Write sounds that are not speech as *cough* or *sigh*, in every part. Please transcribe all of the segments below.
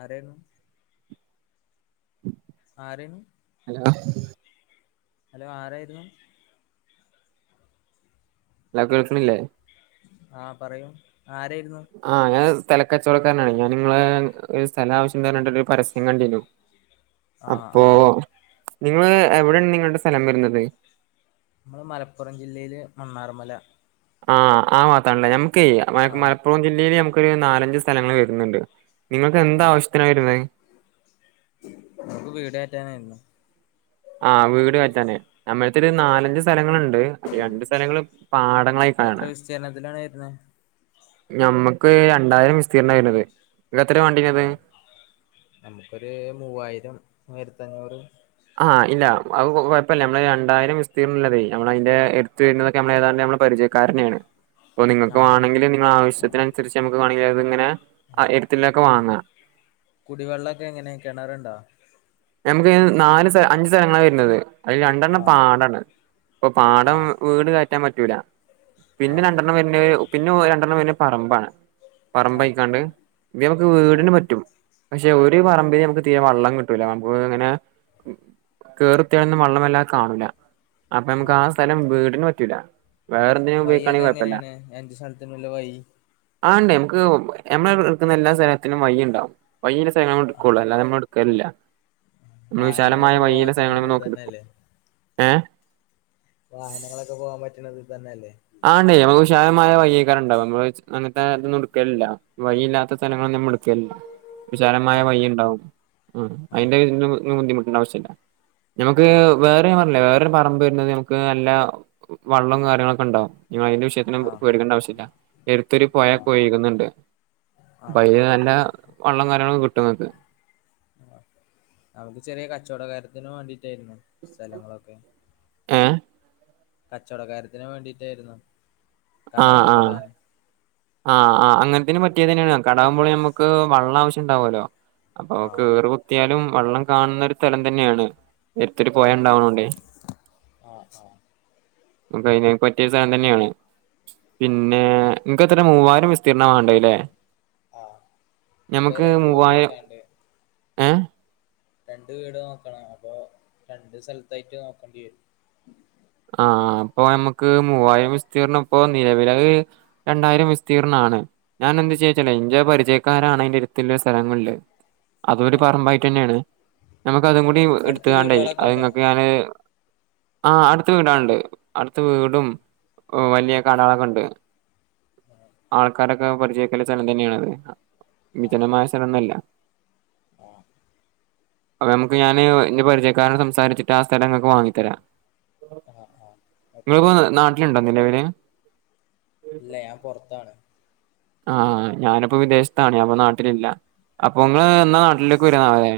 ആേ ആറേ നീ hello *unintelligible* hello ആരായിരുന്നു എാ കേൾക്കണില്ലേ ആഹ് പറയൂ ആരായിരുന്നു ആഹ ഞാൻ തലക്കച്ചോടക്കാരനാണ് ഞാൻ നിങ്ങള് ഒരു സ്ഥലം ആവശ്യംന്ന് പറഞ്ഞട്ട ഒരു പരസ്യം കണ്ടിു ആ ആ അപ്പോൊ നിങ്ങള് എവിടെയാണ് നിങ്ങളുടെ സ്ഥലം വരുന്നത് നമ്മള് മലപ്പുറം ജില്ലയില് മണ്ണാർമല ആഹ ആ വാത്രാല്ലേ നമുക്ക് ആ മലപ്പുറം ജില്ലയില് നമക്കൊരു നാലഞ്ച സ്ഥലങ്ങൾ വരുന്നുണ്ട് നിങ്ങൾക്ക് എന്താ ആവശ്യത്തിന വരുന്ന നമക്ക് വീട ആറ്റാനായിരുന്നു ആഹ വീട് പറ്റാനേ നമ്മഴത്തെ ഒരു നാലഞ്ച് സ്ഥലങ്ങളുണ്ട് ണ്ട് രണ്ട് സ്ഥലങ്ങള് പാടങ്ങളായി എത്ര കാാണ് വിസ്തീർണത്തിലാണ് വരുന്നെ ഞമ്മക്ക് രണ്ടായിരം വിസ്തീർണമായിരുന്നത് ആഹ നമുക്കൊരു മൂവായിരം വരുത്തഞ്ഞറ് ആഹ ഇല്ല അത് കുഴപ്പമില്ല നമ്മള് രണ്ടരം വിസ്തീർണുള്ളല്ലതേ നമ്മള അതിന്റെറെ എടുത്ത് വരുന്നതൊക്കെ നമ്മള ഏതാണ്ട് നമ്മ പരിചയം കാരണയാണ് അപ്പൊ ആ നിങ്ങൾക്ക് വേണെങ്കിൽ നിങ്ങ ആവശ്യത്തിനനുസരിച്ച് നമുക്ക് വേണെങ്കിൽ അത്ങ്ങനെ എടുത്തിൊക്കെ ആ വാങ്ങാം കുടിവെള്ളമൊക്കെ എങ്ങനെ കിണറണ്ടോ നാല് അഞ്ചച് സ്ഥലങ്ങളാണ് വരുന്നത് അതി ആ രണ്ടെണ്ണം പാടാണ് ഇപ്പൊ ആ പാടം വീട് കറ്റാൻ പറ്റൂല ആ പിന്നെ രണ്ടെണ്ണം വരുന്ന പിന്നെ രണ്ടെണ്ണം വര പറമ്പാണ് ആ പറമ്പഴക്കാണ്ട് ഇപ്പ നമുക്ക് ആ വീടിിനന് പറ്റും പക്ഷെ ഒരു പറമ്പിൽ നമുക്ക് തീരെ വെം കിട്ടൂല അങ്ങനെ കറത്തിന്ന് വള്ളംെല്ലാത കാണൂല അപ്പൊ നമുക്ക് ആ സ്ഥലം വീടിന് പറ്റൂല വേറെന്തിനും വൈ ഒക്കെ ഉപയോഗിക്കാണെങ്കിൽ കുഴപ്പല്ല എങ്ങനെയാണ് എന്റെ സ്ഥലത്തിനല്ല വൈ ആ ഉണ്ടേ നമക്ക് നമ്മ എടുക്കുന്ന എല്ലാ സ്ഥലനും വൈ ഉണ്ടാവ വക സ്ഥലം നമ്മ എടുക്കോ ആ അല്ലാത നമ്മ എടു ല്ല നമ്മൾ വിശാലമായ വാഹനങ്ങളൊക്കെ പോകാൻ വഴയില പറ്റണ സ്ഥലങ്ങളന്ന് ഇതിൽ നോക്കിയ എടുക്കു തന്നെയല്ലേ ഏ വാഹനങ്ങളൊക്കെ പോകാൻ പറ്റണത്ത് തന്നെ അല്ലേ ആണ്ട നമക്ക് ഉഷായമായ വയക്കാർ ഉണ്ടാവും നമ്മ അങ്ങനത്തെ അതന്നുംടുക്കലില്ല വഴിയില്ലാത്ത സ്ഥലങ്ങള നമ്മ ആ വിശാലമായ വഴ ഉണ്ടാവും ആ അതിന്റെ ബുദ്ധിമുട്ട് നമുക്ക് ആ വേറെ പറഞ്ഞില്ലേ പറ വരുന്നത്ക്ക് നല്ല വള്ളവും കാര്യങ്ങള നിങ്ങ അതിന്റെ വിഷയത്തിനും പോടക്കേണ്ട അവിശ്യമില്ല എറത്തൂര് ആ പോയാൽ കൊരിക്കുന്നുണ്ട് ആ ആ അപ്പൊ അല് നല്ല വള്ളം കരണം കിട്ടുന്നക്ക് നമുക്ക് ചെറിയ കച്ചവടകാരത്തിനന് വേണ്ടിട്ടായിരുന്നു സ്ഥലങ്ങളൊക്കെ ഏ കച്ചവടകാരത്തിനന് വേണ്ടിട്ടായിരുന്നു ആ ആ കടകളൊക്കെ ഇടാൻ ആ ആ അങ്ങന ഇതിനന് പറ്റിയ തന്നെയാണ് കടാവുമ്പഴെ നമുക്ക് വെള്ളം ആശ്യം ഉണ്ടാവുമല്ലോ അപ്പൊ ആ കേറ കുത്തിയാലും വള്ളം കാണുന്ന ഒരു സ്ഥലം തന്നെയാണ് നേരത്തരു ആ പോയ ഉണ്ടാവണോണ്ടേ ആ ആ പറ്റിയരു സ്ഥലം തന്നെയാണ് ആ പിന്നെ നിനിക്ക് എത്ര മൂവായിര വിസ്തീർണ വേണ്ടല്ലേ ആ നമുക്ക് നമ്മുക്ക് രണ്ട് വീട് മൂവായിരം വെക്കാണ്ട് ഏഹ് രണ്ട് വീട് നോക്കണം അപ്പൊ രണ്ട് സ്ഥലത്തായിട്ട് നോക്കേണ്ടി വരും ആ അപ്പൊ നമ്മുക്ക് മൂവായിരം വിസ്തീർണം ഇപ്പൊ നിലവില രണ്ടായിരം വിസ്തീർണ ഞാൻ എന്ത് ആ ചോച്ചല ഇന്ത്ചയ പരിചയക്കാരാണ് എറെ ഇടുത്തുള്ള സ്ഥലങ്ങളില് അതൊരു ആ പറമ്പായിട്ട് തന്നെയാണ് നമ്മക്ക അതും കൂടി അടുത്ത് എടുത്തുകാണ്ടേ വീടുകളൊക്കെ അത് ഉണ്ടോ നിങ്ങക്ക് ഞാന് ആ അടു അടുത്ത വീടാണ്ട് അടുത്ത വീടും വലിയ കടകളൊക്കെ ഉണ്ട് ആൾക്കാരൊക്കെ പരിചയക്കല്ല സ്ഥലം തന്നെയാണത് വിജനമായ സ്ഥലന്നല്ല ആ അപ്പൊ നമുക്ക് ഞാന് എന്റെ പരിചയക്കാരനട് സംസാരിച്ചിട്ട് ആ സ്ഥലംങ്ങക്ക് വാങ്ങിത്തരാ ആഹ് ആഹ് ഓക്കെ നിങ്ങപ്പോ നാട്ടിലുണ്ട നിലവില് ഇല്ല ഞാൻ പൊറത്താണ് ആ ആ ഞാനിപ്പോ വിദേശത്താണ് അപ്പൊ നാട്ടിലില്ല അപ്പൊ നിങ്ങള് എന്നാ നാട്ടിലേക്ക് വരുന്ന അവരെേ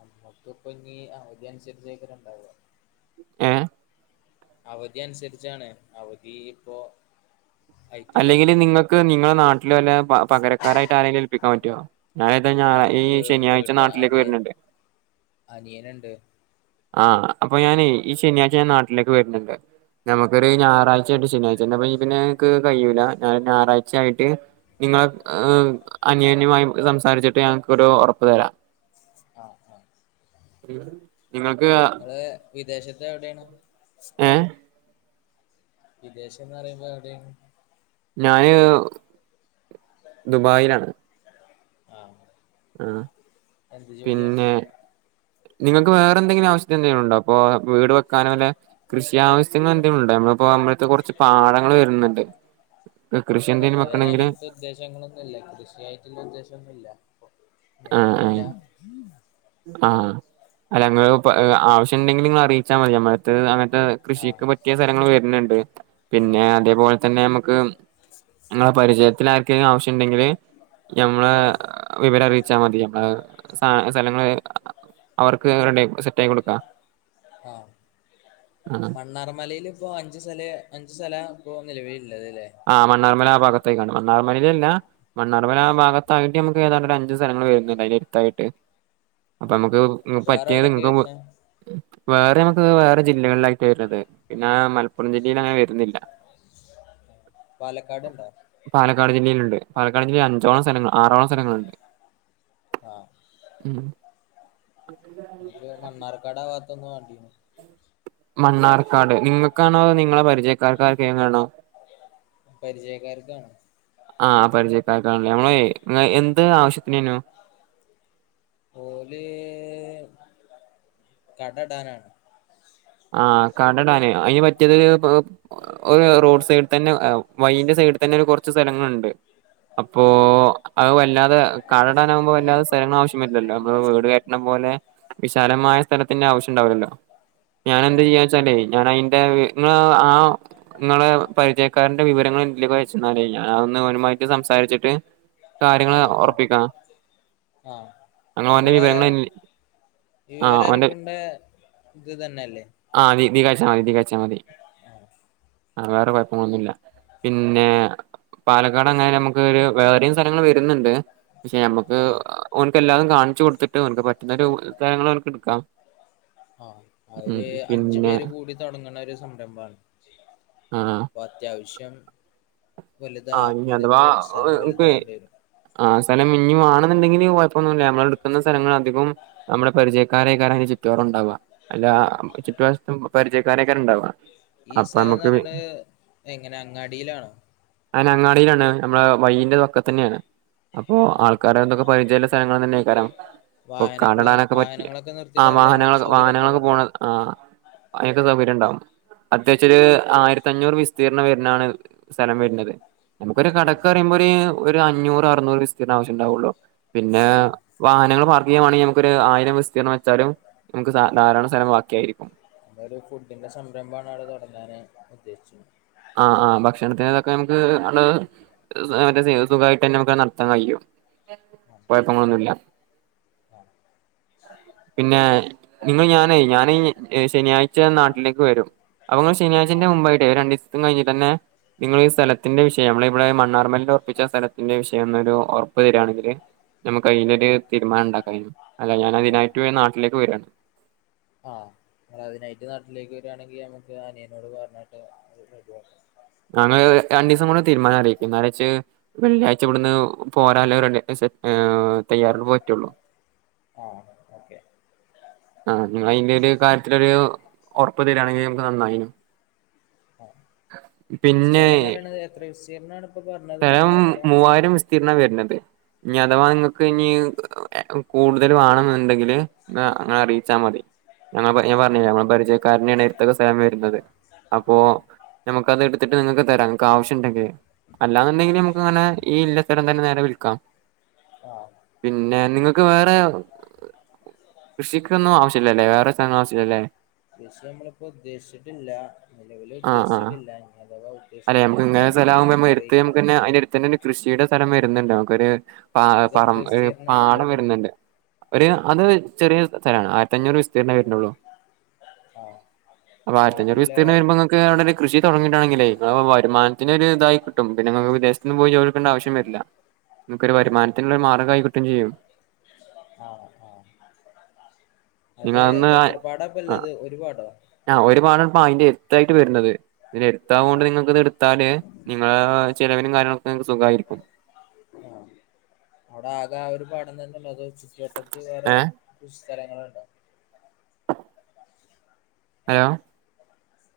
അമ്മക്ക ഇപ്പ ഇനി അവധ അനുസരിച്ചേക്കെണ്ടാവ ഏ അവധി അനുസരിച്ചാണ് അവധി ഇപ്പോ ആയിട്ടില്ല അല്ലെങ്കിൽ നിങ്ങൾക്ക് നിങ്ങളെ നാട്ടിലും അല്ല പകരക്കാരായിട്ട് ആരെങ്കും ഏൽപ്പിക്കാൻ പറ്റുമോ ആഹ് ഈ നമുക്ക് വീ ശനിയാഴ്ച നാട്ടിലേക്ക് വരുന്നുണ്ട് അനിയന ഉണ്ട് ആ അപ്പൊ ഞാൻ ഈ ശനിയാഴ്ച ഞാൻ നാട്ടിലേക്ക് വരുന്നുണ്ട് നമുക്കൊരു ആഹ് ഞായറാഴ്ചയായിട്ട് ശനിയാഴ്ച തപ്പ ഈ പിന്നെക്ക് കഴിയൂല്ല ഞ ഞായറാഴ്ച ആയിട്ട് നിങ്ങളെ ഏ ആഹ് അനയോന്യമായി സംസാരിച്ചിട്ട് ഞ ഇങ്ങക്കോരു ഉറപ്പ് തരാം ആ ആ ഉ നിങ്ങള് വിദേശത്ത് എവിടെണ് ഏഹ് വിദേശം ന്ന് പറയുമ്പോ എവിടെണ് ഞാന് ദുബായിലാണ് ആ ആ പിന്നെ നിങ്ങൾക്ക് വേറെ എന്തെങ്കിലും ആവശ്യത്തിന് എന്തെങ്കിലും ഉണ്ടോ അപ്പൊ വീട് വെക്കാനോ വല്ല കൃഷി ആവശ്യങ്ങൾ എന്തെങ്കിലും ഉണ്ടോ നമ്മളിപ്പോ നമ്മളടുത്ത് കുറച്ച് പാടങ്ങൾ വരുന്നുണ്ട് കൃഷി ഇല്ല എന്തെങ്കിലും ഇതുവരെ വെക്കണെങ്കില് അങ്ങനത്തെ ഉദ്ദേശങ്ങളൊന്നുല്ല, കൃഷിയായിട്ടുള്ള ഉദ്ദേശ്യമെന്നുമില്ല. നിലവിലില്ല. ആ അല്ല നിങ്ങ പ ആവശ്യണ്ടെങ്കിൽ നിങ്ങൾ അറിയിച്ചാൽ മതി ത് *unintelligible* എ കൃഷിക്ക് ആഹ് പറ്റിയ സ്ഥലങ്ങൾ വരുന്നുണ്ട് പിന്നെ ആഹ് അതേപോലെ തന്നെ നമക്ക് ഇങ്ങളെ പരിചയത്തിൽ ആർക്കെങ്കിലും ആവശ്യണ്ടെങ്കിൽ ഞമ്മളെ ആഹ് വിവരറി വച്ചാൽ മതി പ്പോ സ് സ്ഥലങ്ങൾ അവർക്ക് റെഡിയാ സെറ്റ് ആക്കി കൊടുക്ക. ആഹ് മണ്ണാർമലയിൽ ഇപ്പോ അഞ്ചു സ്ഥല അഞ്ചു സ്ഥല ഇപ്പോ നിലവിലി ആ മണാർമല ആ ഭാഗത്തായ്ക്കാണ്ട് മണ്ണാർമലയിലല്ല മണ്ണാർമല ആ ഭാഗത്തായി നമുക്ക് ഏതാണ്ട് അഞ്ചു സ്ഥലങ്ങൾ വരുന്നുണ്ട് അതിന്റെ അടുത്തായിട്ട്. അപ്പൊ ആഹ് നമുക്ക് വേറെ പറ്റിയത് എവിടൊക്കെ നിങ്ങൾക്ക് വരുന്നെ വേറെ നമുക്ക് വേറെ ജില്ലകളിലായിട്ടാ വരുന്നത് പിന്നെ മലപ്പുറം ജില്ലയിൽ അങ്ങനെ വരുന്നില്ല. *inaudible* പാലക്കാട് ണ്ടോ? ണ്ട് പാലക്കാട് അഞ്ചോളം സ്ഥലങ്ങൾ ആറോളം സ്ഥലങ്ങളുണ്ട്. ആ ഉം എനിക്ക് മണ്ണാർക്കാടാ ഭാഗത്ത് നിന്ന് വേണ്ടിരുന്നു. മണ്ണാർക്കാട് നിങ്ങൾക്കാണോ അതോ നിങ്ങളെ പരിചയക്കാർക്കാർക്കെങ്കിലുമാണോ? പരിചയക്കാർക്കാണ്. ആഹ്, പരിചയക്കാർക്കാണല്ലേ, നമ്മളെ എന്ത് ആവശ്യത്തിനാർന്നു? ഓല് കട ഇടാനാണ്. ആഹ് കട ഇടാനാ, അതിന് പറ്റിയത് റോഡ് സൈഡിൽ തന്നെ വഴിന്റെ സൈഡി ത ടുത്ത് തന്നെ ഒരു കുറച്ച് സ്ഥലങ്ങളുണ്ട്. അപ്പൊ ആഹ് അത് വല്ലാതെ കടടാനാകുമ്പോ വല്ലാതെ സ്ഥലങ്ങൾ ആവശ്യം വരില്ലല്ലോ നമ്മള് വീട് കയറ്റുന്ന പോലെ വിശാലമായ സ്ഥലത്തിന്റെ ആവശ്യണ്ടാവില്ലല്ലോ, ഞാൻ എന്ത് ആഹ് ചെയ്യാന്ന് വെച്ചാലേ ഞാൻ അതിന്റെ *unintelligible* നിങ്ങൾ ആ നിങ്ങളെ പരിചയക്കാരന്റെ വിവരങ്ങൾ എന്നിലേക്ക് അയച്ച് തന്നാൽ ഞാൻ ഒന്ന് ഒനുമായിട്ട് സംസാരിച്ചിട്ട് കാര്യങ്ങൾ ഉറപ്പിക്കാം. ആ നിങ്ങളെ ആ വിവരെ ഓന്റെ അറിയിക്കേണ്ട അത് തന്നെല്ലേ ഇതീക്ക് അയച്ചാൽ മതി ഇതീക്ക് അയച്ചാൽ മതി വേറെ കുഴപ്പങ്ങൾ ഒന്നും ഇല്ല. പിന്നെ, പാലക്കാട് അങ്ങനെ നമുക്ക് വേറെയും സ്ഥലങ്ങൾ വരുന്നുണ്ട് പക്ഷെ ഞമ്മക്ക് ആഹ് ഓൻക്ക് എല്ലാതും കാണിച്ചു കൊടുത്തിട്ട് അവനക്ക് പറ്റുന്ന ' *unintelligible* 'ഓൻക്ക് എടുക്കാം ആഹ ഉം അവര് അഞ്ച് പിന്നെ പേര് കൂടി തുടങ്ങണ ഒരു സംരംഭമാണ്. ആ അപ്പൊ അത്യാവശ്യം വലുതാ ആഹ് ഇ വലുത് സ്ഥലം അഥവാക്ക് വലുതാവേണ്ടി വരും ആ ഇഞ്ഞി വണെന്നുണ്ടെങ്കിൽ കുഴപ്പൊന്നുല്ല്യ നമ്മളെടുക്കുന്ന സ്ഥലങ്ങളധികും നമ്മുടെ പരിചയക്കാരെക്കാരം അതി ചുറ്റുപുറവും ഉണ്ടാവുക. അല്ല ചുറ്റുുവശത്തും പരിചയക്കാരെക്കാരം ഉണ്ടാവാ. ഈ സ്ഥലംന്ന് പറയണത് എങ്ങനെ അങ്ങാടിയിലാണോ? ഞാൻ അങ്ങാടിയിലെന്നെണ്, നമ്മളെ വഴിന്റെ വക്കത്തന്നെണ്. അപ്പൊ ആഹ് ആൾക്കാരെ എന്തൊക്കെ പരിചയമുള്ള സ്ഥലങ്ങളന്നെക്കാരം. പ്പോ വാഹനക്കള് കടടാനൊക്കെ പറ്റിയ, വാഹനങ്ങളൊക്കെ ആ നിർത്തിയിടാനുള്ള സൗകര്യങ്ങളൊക്കെ വാഹനങ്ങളൊക്കെ-വാഹനങ്ങളൊക്കെ- ഉണ്ടോ പോണ ആഹ - അതിനൊക്കെ സൗകര്യം ഉണ്ടാവും, അത്യാവശ്യ ഒരു ആയിരത്തി അഞ്ഞൂറ് വിസ്തീർണം വരുന്നാണ് സ്ഥലം വരുന്നത്. നമുക്കൊരു ആഹ് കടക്ക് പറയുമ്പോരു - ഒര് - അഞ്ഞൂറ് അറുന്നൂറ് വിസ്തീർണം ആവശ്യം ഉണ്ടാവുള്ളു. പിന്നെ, ആഹ് വാഹനങ്ങൾ പാർക്ക് ചെയ്യാൻ വണെങ്കിൽ നമുക്കൊരു ആയിരം വിസ്തീർണം വെച്ചാലും ധാരാളം സ്ഥലം ' ബാക്കിയായിരിക്കും *inaudible* 'ഒരു ഫുഡിന്റെ സംരംഭമാണ് അവിടെ തുടങ്ങാന് ഉദ്ദേശിച്ചത് ആഹ്-ആഹ്- ദക്ഷണത്തിന്റെതൊക്കെ നമുക്കാണ്ട് സുഖമായിട്ട് തന്നെ നമുക്കത് നടത്താൻ കഴിയും. ആഹ് കുഴപ്പങ്ങളൊന്നുല്യ. പിന്നെ നിങ്ങ ഞാനെ ഞാനെ ശനിയാഴ്ച നാട്ടിലേക്ക് വരും. അവങ്ങൾ ശനിയാഴ്ന്റെ ആഹ് മുമ്പായിട്ടേ രണ്ട ദിവസം കഴിഞ്ഞു തന്നെ നിങ്ങൾ ഈ സ്ഥലത്തിന്റെ വിഷയം നമ്മള ഇവിടെ മണ്ണാർമല്ലിൽ ഉറപ്പിച്ച സ്ഥലത്തിന്റെ വിഷയം എന്നൊരു ഉറപ്പ് തരിയാണെങ്കില് നമുക്ക് അതിലൊരു തീരുമാനം ഉണ്ടാക്ക അല്ല ഞാൻ അതിനായിട്ട് നാട്ടിലേക്ക് വരയാണ് ആ അ അതിനായിട്ട് നാട്ടിലേക്ക് വരിയാണെങ്കിൽ നമ്മുക്ക് അനിയനോട് പറഞ്ഞട്ട് ഞങ്ങള്ൾ രണ്ടു ദിവസം കൂടെ തീരുമാനം അറിയിക്കും നേര വെള്ളിയാഴ്ച ഇവിടുന്ന് പോരാലോ തയ്യാറ പോറ്റുള്ളൂ ആഹ് ഓക്കെ ആ നി അതിന്റെ ഒരു കാര്യത്തിരു ഉറപ്പ് തരിയാണെങ്കിൽ നമുക്ക് നന്നായിനു ആ പിന്നെ സ്ഥലംന്ന് പറയുന്നത് എത്ര വിശീരണമാണ് സ്ഥലം മൂവായിരം വിസ്തീർണ വരുന്നത് ഇനി അഥവാ ആഹ് നിങ്ങൾക്ക് ഇനി കൂടുതൽ വേണം എന്നുണ്ടെങ്കില് അങ്ങനെ അറിയിച്ചാൽ മതി ഞങ്ങ ഞൻ ആഹ് പറഞ്ഞില്ലേ നമ്മള് പരിചയക്കാരനെയാണ് ഇരത്തക്കെ സേമം വരുന്നത് അപ്പൊ ആഹ് നമുക്ക് അത് എടുത്തിട്ട് നിങ്ങൾക്ക് തരാം നിനക്ക് ആവശ്യം ഇണ്ടക്കെ അല്ലാന്നുണ്ടെങ്കിൽ ആഹ് നമുക്ക് അങ്ങനെ ഈ ഇല്ലത്തരം തന്നെ നേരെ വിൽക്കാം ആഹ് പിന്നെ നിങ്ങൾ ക്ക് വേറെ കൃഷിക്കൊന്നും ആവശ്യില്ലല്ലേ വേറെ സ്ഥല ആവശ്യില്ലല്ലേ പക്ഷ നമ്മളിപ്പോ ഉദ്ദേശിച്ചിട്ടില്ല നിലവില് ആ ആ ഉദ്ദേശിച്ചിട്ടില്ല ഇങ്ങ അഥവാ ഉദ്ദേശിക്കണ്ട് സല നമുക്ക്ന്നെ അതിന്റെ അടുത്ത് തന്നെ ഒരു കൃഷിയുടെ സ്ഥലം വരുന്നുണ്ട് നമുക്കൊരു പറ അതെത്ര പാടം വിസ്തീർണാണ്ള്ളത് വരുന്നുണ്ട് ഒരു അത് ചെറിയ സ്ഥലമാണ് ആയിരത്തി അഞ്ഞൂറ് വിസ്തീരണംേ വരരുന്നുള്ളൂ ആഹ അപ്പൊ ആയിരത്തഞ്ഞൂറ് വിസ് വരുമ്പോ അവി കൃഷി തുടങ്ങിട്ടണെങ്കേ വരുമാത്തിന് ഇതായി നമ വിദേശത്ത നിന്ന് പോയി ജോലിിക്കേണ്ട ആവശ്യം വരില്ല നമുക്ക് ഒരു ആഹ് വരുമാനത്തിനുള്ളരു മാർഗംമായി കിട്ടും ചെയ്യും ആഹ ആഹ നിങ്ങന്ന് ആ ഒരു പാടോ ആ ഒരുപാട് പയി ായിട്ട് വരുന്നത് ഇതിന എടുത്ത കൊണ്ട് ആഹ് നിങ്ങക്ക്ത് എടുത്താല് ചിലവിനും കാര്യങ്ങളൊക്കെങ്ങക്ക് സുഖമായിരിക്കും ആ അവിടെ ആകെ ആ ഒരു പാടം തന്നെല്ലോ അതോ ചുറ്റുവട്ടത്ത് വേറെ ഏ സ്ഥലങ്ങളുണ്ടോ ഹലോ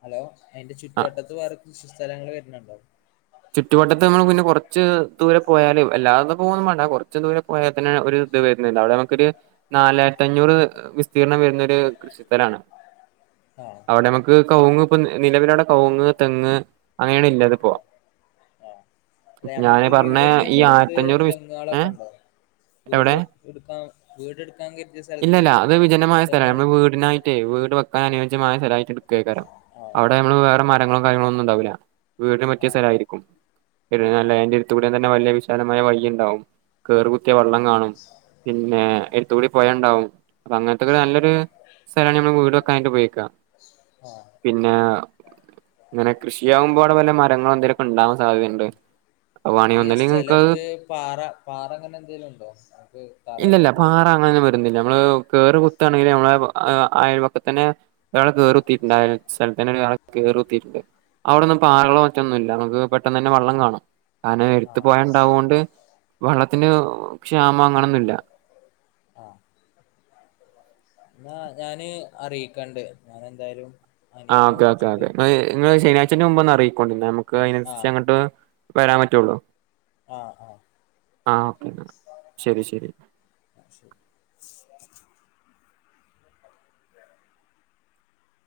ഹലോ എന്റെ ആ ചുറ്റുവട്ടത്ത് വേറെ കുൃഷ സ്ഥലങ്ങള്ൾ വണണ്ടോ ചുറ്റുുവട്ടത്തെ നമ്മൾ പിന്നെ കൊറച്ച് ദൂരെ പോയാാലും എല്ലാതും പോകുന്നു വേ കുറച്ച ദൂരെ പോയാൽ തന്നെ ഒരു ഇത് വരുന്നുുന്നണ്ട് അവിടെ നമുൊരു നാലര തത്തഞ്ഞൂറ് വിസ്തീർണം വരുന്ന ഒരു കൃഷിസ്ഥഥലാണ് ആഹ് അവിടെ നമുക്ക് കുങ് ഇപ്പ നിലവിലവിടെ കവങ്ങ് തെങ്ങ് അങ്ങനെയാണ് ഇല്ലാതെ പോവാ ആഹ് ആഹ് അല്ല നമ്മളിപ്പോ വീട് വെക്കണ സ്ഥലത്ത് വിസ് ഏ തെങ്ങാളൊക്കെ ഉണ്ടോ വീട് എവിടെ എടുക്കാ വീട്ടുക്കാൻ പറ്റിയ സ്ഥലത്ത് ഇല്ലല്ല അത് വിജനമായ സ്ഥലമാണ് തങ്ങൾ നമ്മള് വീടിനായിട്ടേ വീട് വക്കാ മായ സ്ഥലയിട്ട് എടുക്കുകയാരം ആഹ് അവിടെ നമ്മള് വേറെ മരങ്ങളും കാര്യങ്ങള ഒന്നും ഉണ്ടാവില്ല വീടിന് പറ്റിയ ആഹ് സ്ഥലയിരിക്കും ല്ല ആഹ് അന്റെ ഇരുത്ത കൂട തന്നെ വലിയ വിശദമായ വഴിയ ഉണ്ടാവും കേറ കുത്തിയ ആഹ് വെള്ളം കാണും പിന്നെ എടുത്തുകൂടി പോയുണ്ടാവും അപ്പ അങ്ങനെ ഇ നല്ലൊരു ആഹ് സ്ഥലമാണ് നമ്മള് വീട് വെക്കാനട്ട് പോയിക്ക ആഹ് ആഹ് പിന്നെ അങ്ങനെ കൃഷിയകുമ്പോ അവിടെ വല്ല മരങ്ങളൾ എന്തെലൊക്കെ ഉണ്ടാവാൻ സാധ്യതയുണ്ട് അത് വാണേ ഈ ഒന്നല്ലെങ്കിൽ നിങ്ങക്ക് അത് സ്ഥലത്ത് പാറ പാറ അങ്ങനെ എന്തേലും ഉണ്ടോ നമുക്ക് താറട് ഇല്ലല്ല പോ പാറ അങ്ങനെ നമ്മള് കുാണെങ്കിൽ നമ്മ അയൽക്കെ തന്നെ കുട്ടുണ്ട് ക കേറത്തിയിട്ടണ്ട് അവിടൊന്നും പ ആകളോ ആഹ് ഒറ്റൊന്നും ഇല്ല പെ തന്നെ വെള്ളം കാണ കാരണം എത്ത് ആഹ് പോയണ്ടാവുക കൊണ്ട് വെള്ളത്തിന് ക്ഷാ കാണില്ല ആഹ് എന്നാ ഞാന് അറിയിക്കണ്ട് ഞാന എന്തായാലും അനിയനെ ആ്ഓക്കെ ഓക്കെ വിളിച്ചിട്ട് ഓക്കെ നിങ്ങള് ശനിയാഴ്ചന്റെ മുമ്പ് ഒന്ന് അറിയിക്കോണ്ടിുന്ന നമുക്ക് അതിനനുസരിച്ച് ആഹ് അങ്ങോട്ട് വരാൻ പറ്റുള്ളൂ ആ ആ ആഹ ഓക്കെ എന്നാ ശരി ശരി *unintelligible*